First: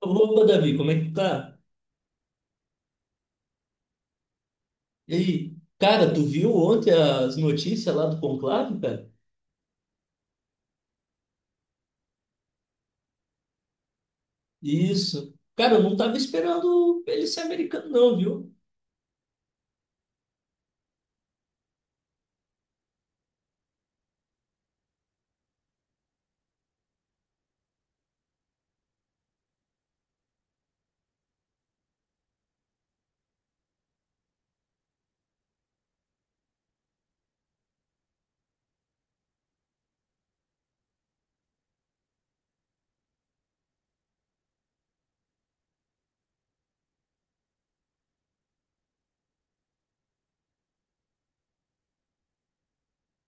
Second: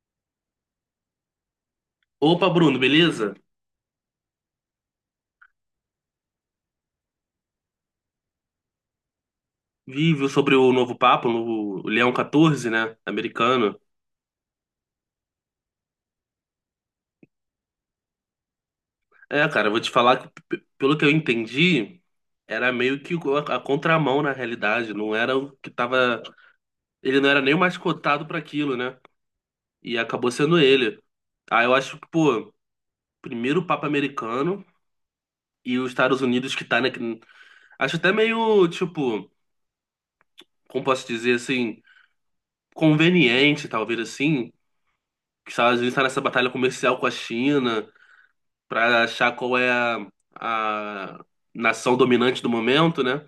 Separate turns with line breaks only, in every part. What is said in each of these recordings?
Opa, Davi, como é que tá?
Opa, Bruno, beleza?
E aí? Cara, tu viu ontem as notícias lá do Conclave, cara?
Vi, viu sobre o novo Papa, o novo Leão 14, né? Americano.
Isso. Cara, eu não tava esperando ele ser americano, não, viu?
É, cara, eu vou te falar que, pelo que eu entendi, era meio que a contramão na realidade. Não era o que tava. Ele não era nem o mais cotado para aquilo, né? E acabou sendo ele. Ah, eu acho que, pô, primeiro o Papa americano e os Estados Unidos que tá, né? Acho até meio, tipo, como posso dizer assim, conveniente, talvez assim. Que os Estados Unidos tá nessa batalha comercial com a China, para achar qual é a nação dominante do momento, né?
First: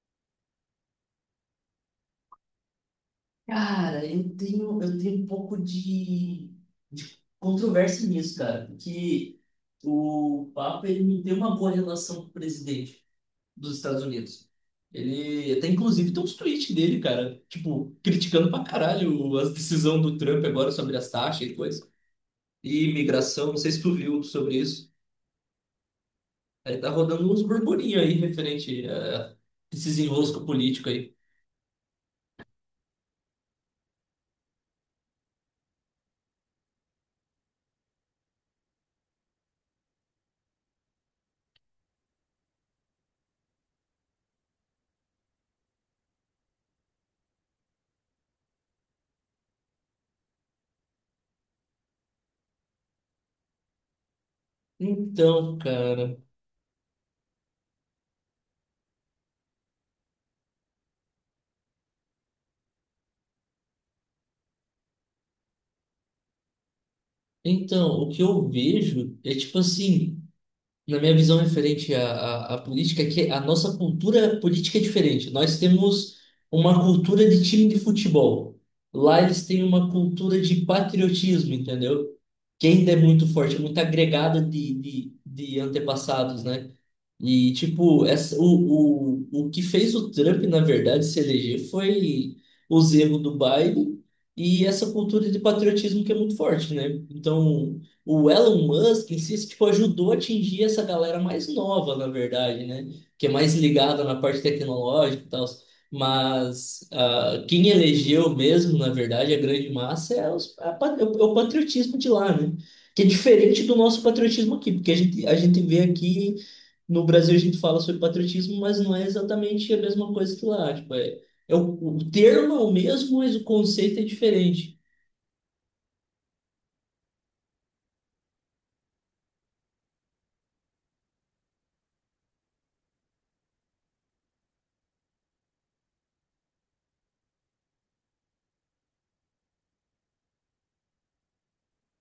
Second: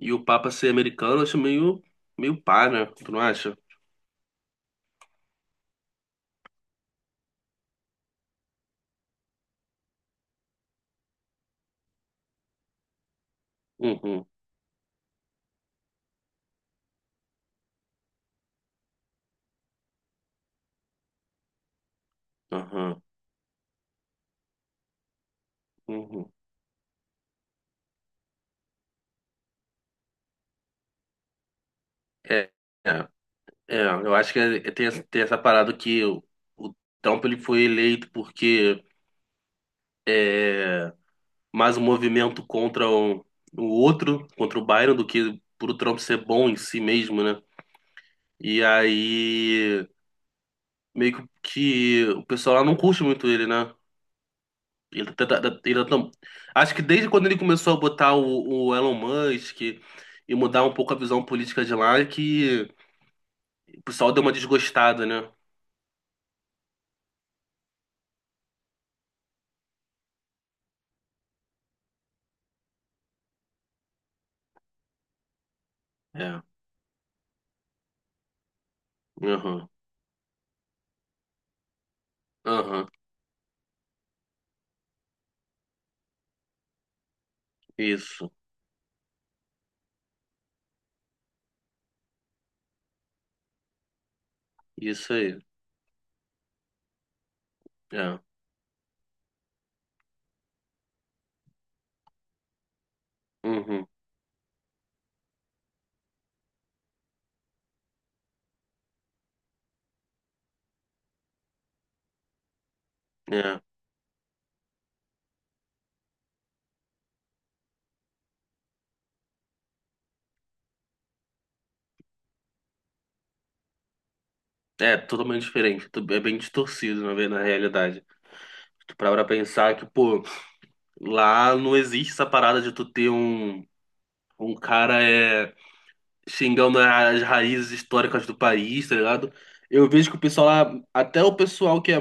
E o Papa ser americano, eu acho meio, meio pá, né? Tu não acha?
Cara, eu tenho um pouco de controvérsia nisso, cara, porque o Papa ele não tem uma boa relação com o presidente dos Estados
Uhum,
Unidos. Ele até inclusive tem uns tweets dele, cara, tipo, criticando pra caralho as decisões do Trump agora sobre as taxas e coisa e
uhum,
imigração, não sei se tu viu sobre isso.
uhum.
Aí tá rodando uns burburinhos aí referente a esses enroscos políticos aí.
É, é, é, eu acho que essa tem essa parada que o Trump, ele foi eleito porque é mais um movimento contra o outro, contra o Biden, do que por o Trump ser bom em si mesmo, né? E aí, meio que o pessoal lá não curte muito ele, né? Ele
Então, cara,
acho que desde quando ele começou a botar o Elon Musk e mudar um pouco a visão política de lá, é que o pessoal deu uma desgostada, né?
então, o que eu vejo é tipo assim, na minha visão referente à política, é que a nossa cultura política é diferente. Nós temos
É.
uma cultura de time de futebol. Lá eles têm
Aham.
uma cultura de patriotismo, entendeu? Que
Aham.
ainda é muito forte, é muito agregada de antepassados, né? E, tipo,
Isso.
o que fez o Trump, na verdade, se eleger foi os erros do Biden e essa
Isso
cultura de
aí.
patriotismo que é muito forte, né? Então,
É.
o Elon Musk em si, tipo, ajudou a atingir essa galera mais nova, na verdade, né? Que é mais
Uhum.
ligada na parte tecnológica e tal. Mas quem elegeu mesmo, na verdade, a grande massa é, os, a pa- é o é o patriotismo de lá, né? Que é
É.
diferente do nosso patriotismo aqui, porque a gente vê aqui no Brasil a gente fala sobre patriotismo, mas não é exatamente a mesma coisa que lá. Tipo, o termo é o mesmo, mas o conceito é diferente.
É totalmente diferente. É bem distorcido, na realidade. Tu para pra pensar que, pô, lá não existe essa parada de tu ter um cara xingando as raízes históricas do país, tá ligado? Eu vejo que o pessoal lá, até o pessoal que é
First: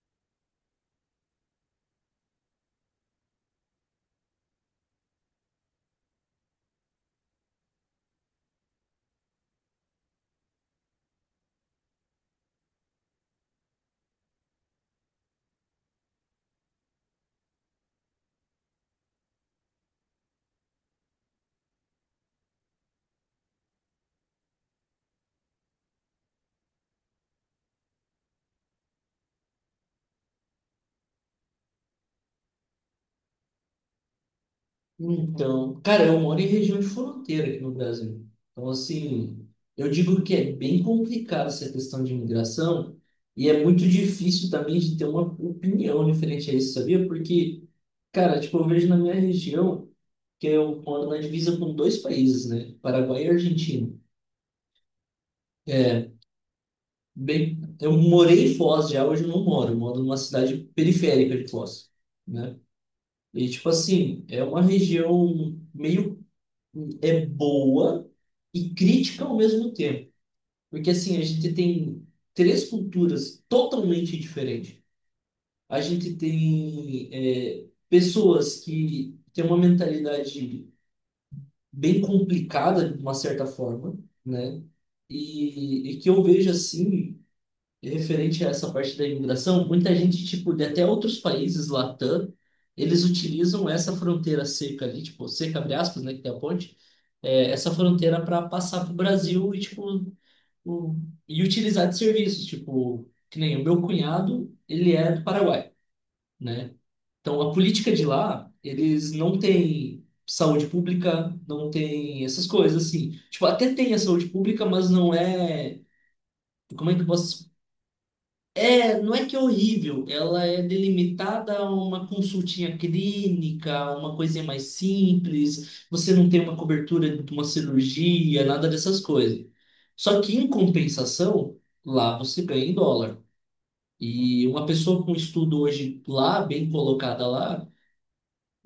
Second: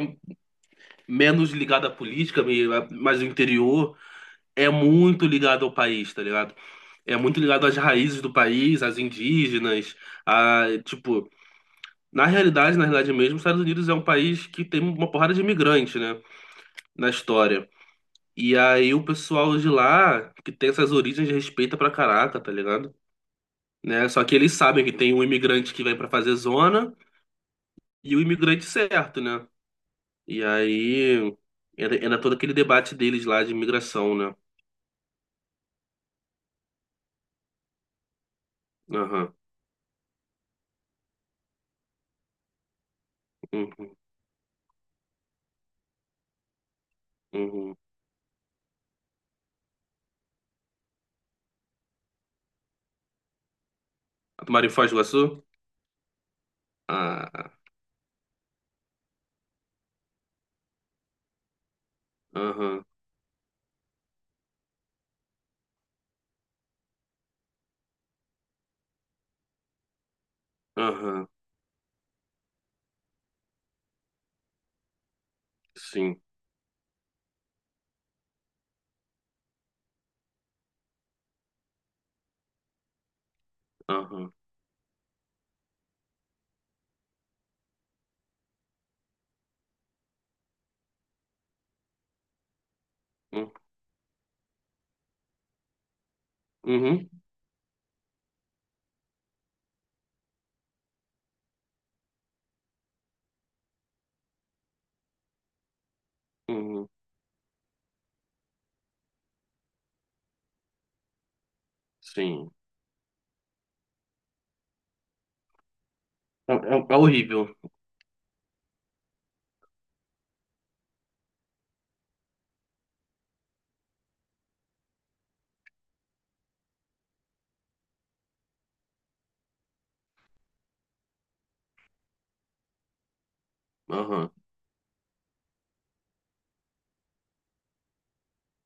menos ligado à política, mais do interior, é muito ligado ao país, tá ligado? É muito ligado às raízes do país, às indígenas, a, tipo, na realidade mesmo, os Estados Unidos é um país que tem uma porrada de imigrantes, né, na história. E aí o pessoal de lá, que tem essas origens, respeita pra caraca, tá ligado? Né? Só que eles sabem que tem um imigrante que vem pra fazer zona. E o imigrante certo, né? E aí era todo aquele debate deles lá de imigração, né?
Então, cara, eu moro em região de fronteira aqui no Brasil. Então,
Aham,
assim, eu digo que é bem complicado essa questão de imigração e é muito
uhum,
difícil também de ter uma opinião diferente a isso, sabia? Porque,
uhum.
cara, tipo, eu vejo na minha região que eu moro na divisa com dois países, né? Paraguai e Argentina.
A Em Foz do Iguaçu?
É,
Ah,
bem, eu morei em Foz já, hoje eu não moro, eu moro numa cidade periférica de Foz, né?
aham,
E tipo assim, é uma região meio é boa e crítica ao mesmo tempo, porque assim, a
aham,
gente tem três culturas totalmente diferentes. A gente
sim,
tem pessoas que têm uma mentalidade bem complicada de uma certa forma,
aham,
né? E que eu vejo assim. E referente a essa parte da imigração, muita gente, tipo, de até outros países, Latam, eles
hum,
utilizam essa fronteira seca ali, tipo, seca, abre aspas, né, que tem a ponte,
uhum,
essa fronteira para passar para o Brasil e, tipo, o, e utilizar de serviços, tipo, que nem o meu cunhado, ele é do Paraguai, né?
uhum,
Então, a política de lá, eles não têm saúde pública, não tem essas
sim.
coisas, assim. Tipo, até tem a saúde pública, mas não é...
É,
Como é
é
que eu posso...
horrível.
Não é que é horrível, ela é delimitada a uma consultinha clínica, a uma coisinha mais simples, você não tem uma cobertura de uma cirurgia, nada dessas coisas. Só que em compensação, lá você ganha em dólar.
Aham,
E uma pessoa com estudo hoje lá, bem colocada lá,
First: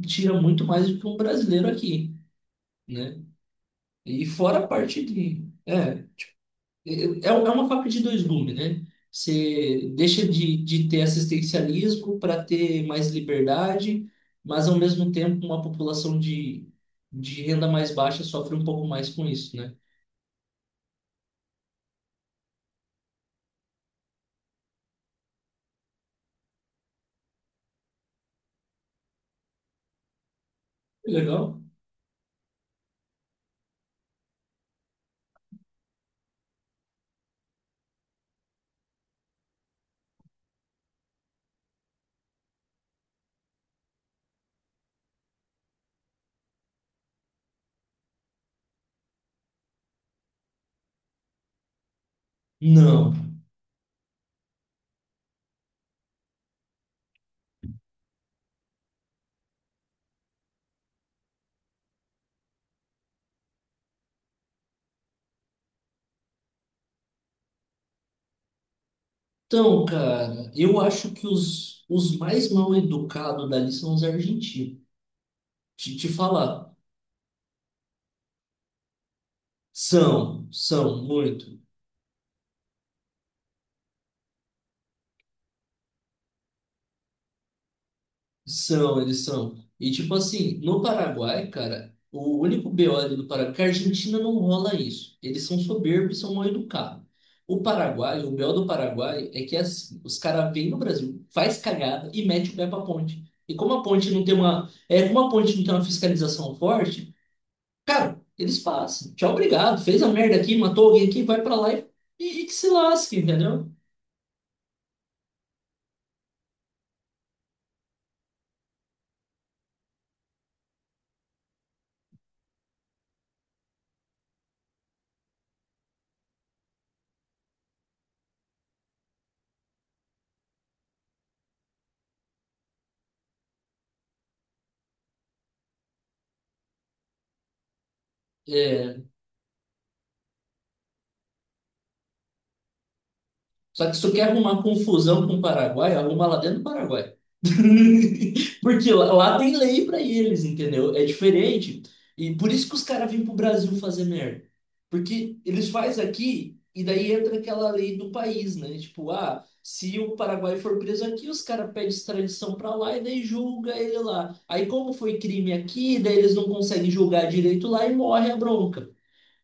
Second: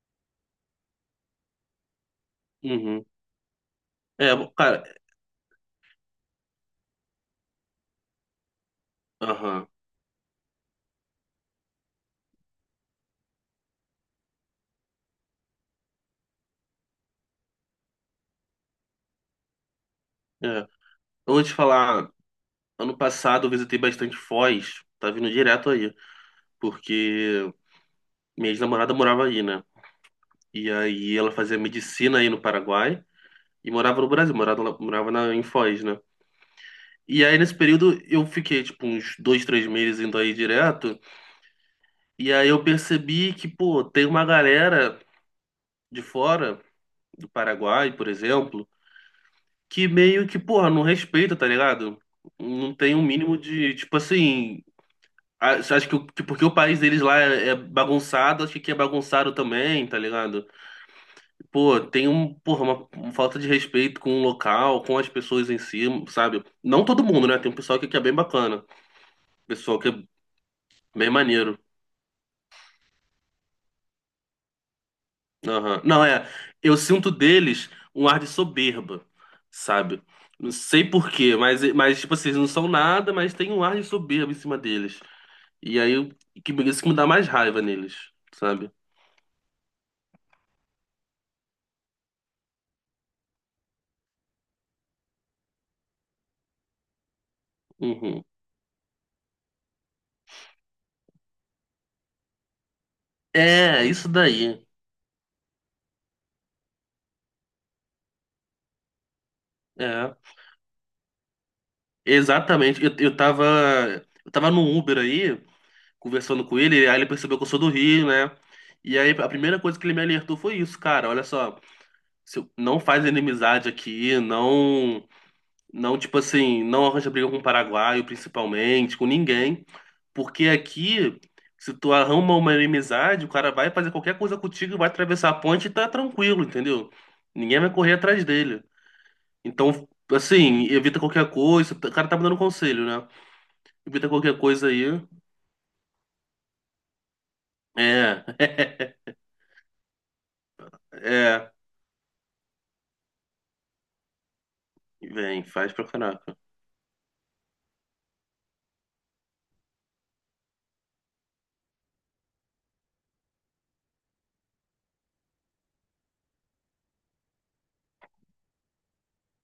tira muito mais do que um brasileiro aqui,
uhum.
né? E
É,
fora a
cara,
parte de... É. É é uma faca de dois gumes, né?
aham,
Você deixa de ter assistencialismo para ter mais liberdade, mas ao mesmo tempo uma população de renda mais baixa sofre um pouco mais com isso, né?
é. Eu vou te falar, ano passado eu visitei bastante Foz, tá vindo direto aí, porque minha ex-namorada morava aí, né? E
É
aí ela
legal?
fazia medicina aí no Paraguai. E morava no Brasil, morava, lá- morava na, em Foz, né? E aí, nesse período, eu fiquei, tipo, uns dois, três meses indo aí direto. E aí eu percebi que, pô, tem uma galera de fora, do Paraguai, por exemplo, que meio que, porra, não respeita, tá ligado? Não tem um
Não.
mínimo de, tipo assim. Acho que, porque o país deles lá é bagunçado, acho que aqui é bagunçado também, tá ligado? Pô, tem um, porra, uma falta de respeito com o local, com as pessoas em si, sabe? Não todo mundo, né? Tem um pessoal aqui que é bem bacana, pessoal
Então,
que é
cara, eu
bem
acho que
maneiro.
os mais mal educados dali são os argentinos.
Aham.
Te,
Não,
te
é,
falar.
eu sinto deles um ar de soberba, sabe?
São,
Não sei
são,
por quê,
muito.
mas, tipo assim, eles não são nada, mas tem um ar de soberba em cima deles. E aí, isso que me dá mais raiva neles, sabe?
São, eles são. E tipo assim, no Paraguai, cara, o único BO ali do Paraguai, que a Argentina não rola isso. Eles são soberbos, e são mal educados. O Paraguai,
Uhum.
o BO do Paraguai é que é assim, os caras vêm no Brasil, faz cagada e mete o pé pra ponte. E como a
É, isso
ponte não tem
daí.
uma, é, como a ponte não tem uma fiscalização forte, cara, eles passam. Tchau, obrigado. Fez a
É,
merda aqui, matou alguém aqui, vai pra lá e que se
exatamente.
lasque, entendeu?
Eu tava no Uber aí, conversando com ele, aí ele percebeu que eu sou do Rio, né? E aí a primeira coisa que ele me alertou foi isso: cara, olha só, se eu- não faz inimizade aqui, não, não tipo assim, não arranja briga com o paraguaio, principalmente, com ninguém, porque aqui se tu arruma uma inimizade, o cara vai fazer qualquer coisa contigo, vai atravessar a ponte e tá tranquilo, entendeu? Ninguém vai correr atrás dele.
É,
Então, assim, evita qualquer coisa, o cara tá me dando conselho, né?
só que se
Evita
tu quer
qualquer
arrumar
coisa aí.
confusão com o Paraguai, arruma lá dentro do Paraguai.
É,
Porque lá tem lei para eles, entendeu? É
é.
diferente. E por isso que os caras vêm pro Brasil fazer merda. Porque
Vem,
eles
faz pra
fazem
caraca.
aqui e daí entra aquela lei do país, né? Tipo, se o Paraguai for preso aqui, os caras pedem extradição para lá e daí julga ele lá. Aí como foi crime aqui, daí eles não conseguem julgar direito lá e morre a bronca.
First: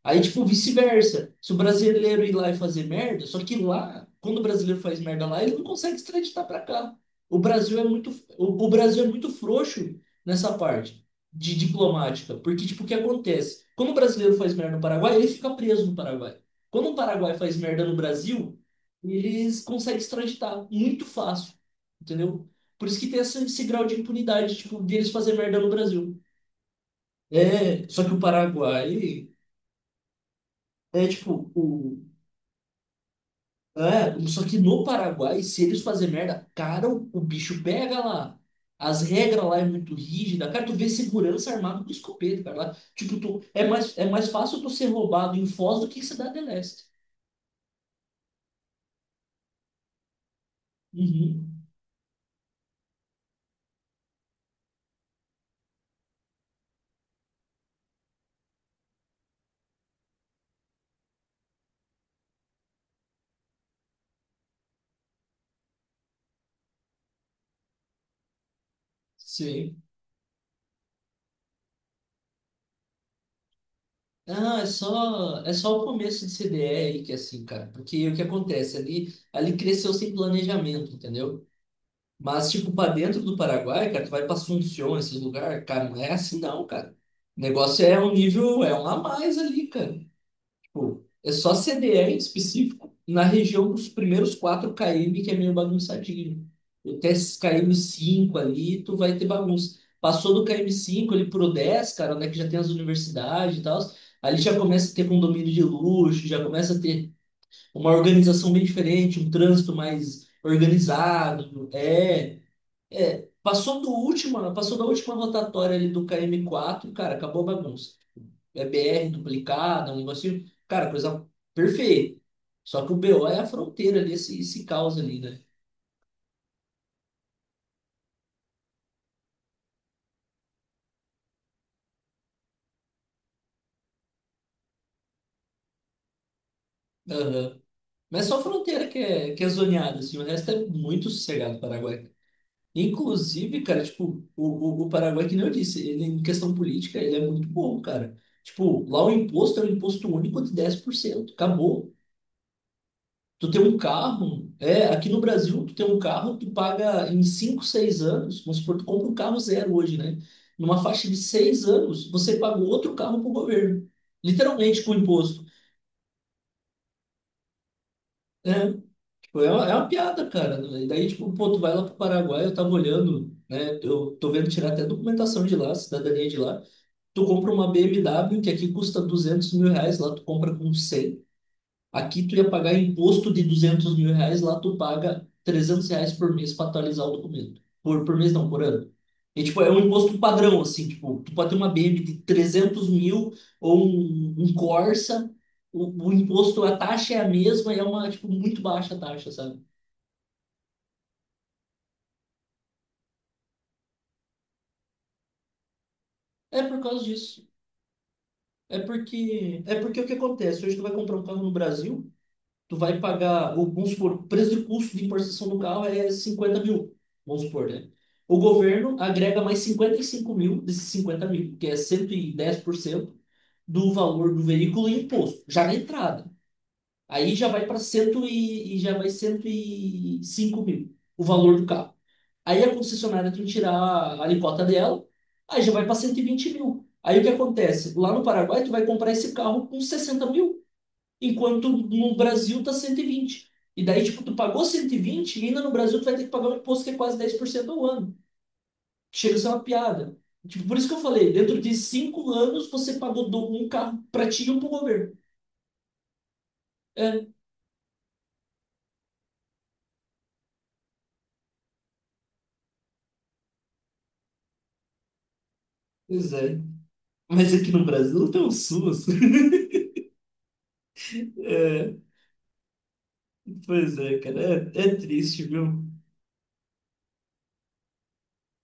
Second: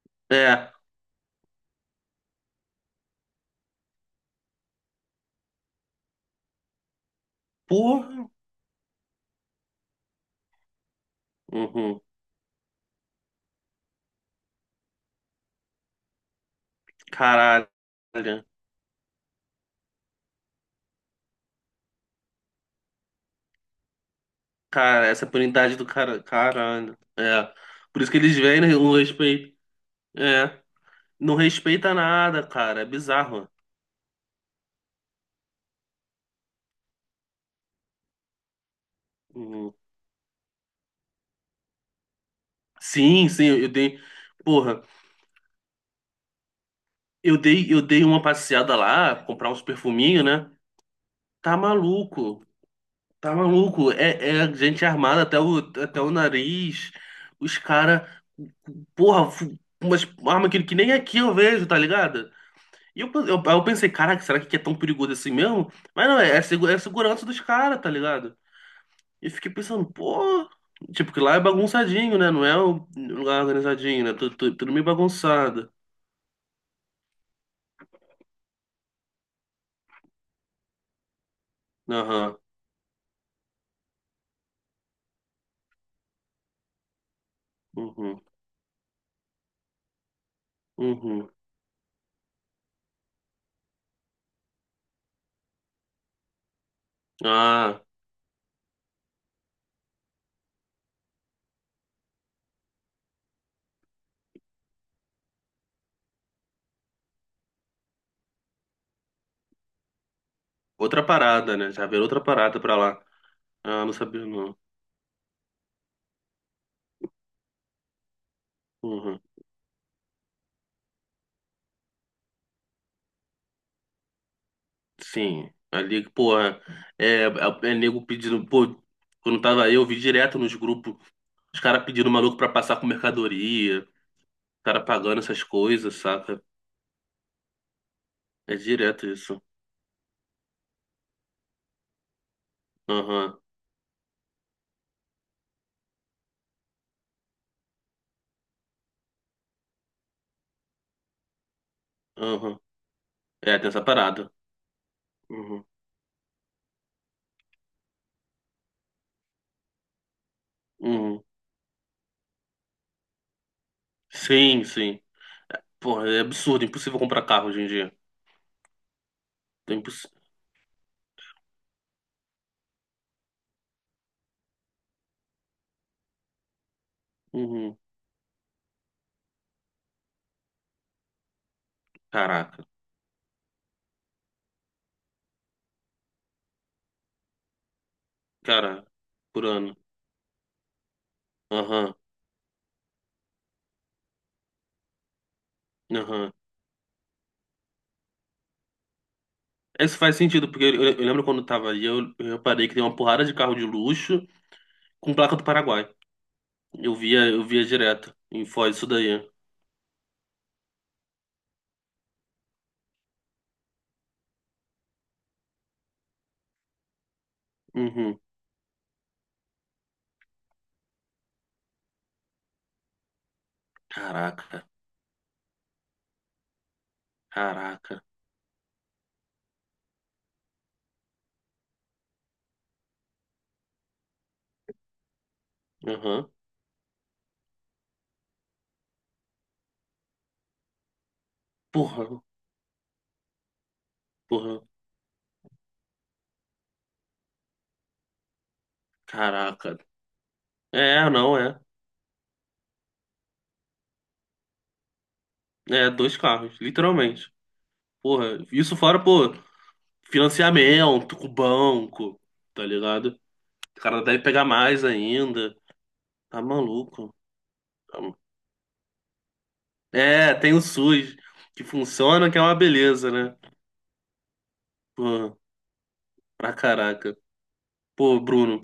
Aí, tipo,
É,
vice-versa. Se o brasileiro ir lá e fazer merda, só que lá, quando o brasileiro faz merda lá, ele não consegue extraditar para cá. O Brasil é muito,
porra.
o Brasil é muito frouxo nessa parte de
Uhum.
diplomática, porque, tipo, o que acontece? Quando o brasileiro faz merda no Paraguai, ele fica preso no Paraguai. Quando o Paraguai faz
Caralho.
merda no Brasil, eles conseguem extraditar muito fácil, entendeu? Por isso que tem esse grau de impunidade, tipo,
Cara,
deles
essa
fazer merda no
punidade do
Brasil.
cara. Caralho. É.
É,
Por
só
isso
que
que
o
eles vêm, né? Não
Paraguai
respeita. É.
é
Não
tipo,
respeita
o,
nada, cara. É bizarro.
É, só que no Paraguai, se eles fazerem merda, cara, o bicho pega lá. As regras lá é
Uhum.
muito rígida. Cara, tu vê segurança armado com escopeta, cara. Lá, tipo,
Sim,
tu,
sim,
é
eu
mais,
dei.
é mais fácil tu
Porra,
ser roubado em Foz do que em Cidade Leste.
eu dei uma passeada lá, comprar uns perfuminhos, né? Tá
Uhum.
maluco. Tá maluco? É, é gente armada até o, até o nariz. Os caras. Porra, umas arma que nem aqui eu vejo, tá ligado? E eu pensei, caraca, será que aqui é tão perigoso assim mesmo? Mas não, é, é, é a segurança dos caras, tá ligado? E eu fiquei
Sim.
pensando, pô. Tipo, que lá é bagunçadinho, né? Não é um lugar organizadinho, né? Tudo, tudo,
Ah, é
tudo meio
só, é
bagunçado.
só o começo de CDE aí que é assim, cara. Porque o que acontece? Ali cresceu sem planejamento, entendeu?
Aham.
Mas, tipo, pra dentro do Paraguai, cara, tu vai pra Assunción, esses lugares, cara, não é assim não, cara. O negócio é um
Uhum.
nível, é um a mais ali, cara. Tipo,
Uhum.
é só CDE em específico na região dos primeiros 4 km, que é meio bagunçadinho. Até esses
Ah,
km 5 ali, tu vai ter bagunça. Passou do km 5 ali pro 10, cara, onde é que já tem as universidades e tal, ali já começa a ter condomínio de luxo, já começa a ter uma organização bem diferente, um trânsito mais
outra parada,
organizado.
né? Já virou outra parada pra lá.
É, passou
Ah,
do
não sabia
último,
não.
passou da última rotatória ali do km quatro cara, acabou a bagunça. É BR
Uhum.
duplicada, um negocinho, cara, coisa perfeita. Só que o BO é a fronteira ali, esse caos ali, né?
Sim, ali, porra, é, é, é nego pedindo, pô, quando tava aí, eu vi direto nos grupos, os caras pedindo maluco pra passar com mercadoria, os cara pagando essas coisas, saca?
Aham. Mas só a
É
fronteira que
direto
é,
isso.
que é zoneada, assim, o resto é muito sossegado o Paraguai.
Aham,
Inclusive, cara, tipo, o Paraguai, que nem eu disse, ele em questão política, ele é muito bom, cara. Tipo, lá o imposto é um imposto único de 10%. Acabou.
aham.
Tu
É,
tem
tem
um
essa parada.
carro, aqui no Brasil,
Uhum,
tu tem um carro, tu paga em 5 6 anos, vamos supor, tu compra um carro zero hoje, né? Numa faixa de
uhum.
6 anos, você paga outro carro pro governo.
Sim,
Literalmente com
sim.
imposto.
Porra, é absurdo, impossível comprar carro hoje em dia.
É, tipo, é uma,
É
é uma
imposs...
piada, cara. E daí, tipo, pô, tu vai lá pro Paraguai, eu tava olhando, né? Eu tô vendo tirar até documentação de lá, cidadania de lá. Tu compra uma
Uhum.
BMW que aqui custa R$ 200.000, lá tu compra com 100. Aqui tu ia
Caraca,
pagar imposto de R$ 200.000, lá tu paga R$ 300 por mês para atualizar o documento. Por mês não, por
cara,
ano. E,
por
tipo, é
ano.
um imposto padrão, assim, tipo, tu pode ter uma
Aham,
BM de 300 mil ou um Corsa, o
aham.
imposto, a taxa é a mesma e é uma, tipo, muito baixa a taxa, sabe?
Isso faz sentido, porque eu lembro quando eu tava aí, eu reparei que tem uma porrada de carro de luxo com placa do Paraguai.
É por causa
Eu
disso.
via direto em Foz
É
isso daí.
porque, é porque o que acontece? Hoje tu vai comprar um carro no Brasil, tu vai pagar, vamos supor, o preço de custo de importação do carro é 50 mil, vamos supor, né?
Uhum.
O governo agrega mais 55 mil desses 50 mil, que é 110% do valor do
Caraca,
veículo e imposto, já na entrada. Aí já vai para
caraca.
cento e já vai 105 mil o valor do carro. Aí a concessionária tem que tirar a alíquota dela, aí já vai para cento e
Uhum.
vinte mil. Aí o que acontece? Lá no Paraguai, tu vai comprar esse carro com 60 mil enquanto
Porra,
no Brasil tá 120 e daí, tipo, tu
porra,
pagou 120 e ainda no Brasil tu vai ter que pagar um imposto que é quase 10% ao ano, que chega a ser uma
caraca.
piada. Tipo, por isso que eu
É,
falei,
não é.
dentro de 5 anos você pagou um carro pra ti e um pro governo.
É, dois carros,
É,
literalmente. Porra, isso fora, pô, financiamento com o banco, tá ligado? O cara deve pegar mais ainda.
pois
Tá
é.
maluco.
Mas aqui no
Tá ma-
Brasil não tem um SUS.
É, tem o SUS, que
É,
funciona, que é uma beleza, né?
pois é, cara. É
Pô,
triste, viu?
pra caraca. Pô, Bruno,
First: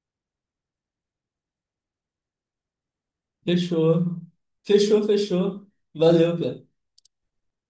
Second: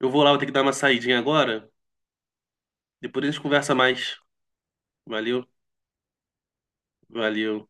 eu vou lá, vou ter que dar uma saidinha agora. Depois a gente conversa
Fechou.
mais.
Fechou,
Valeu.
fechou. Valeu, cara.
Valeu.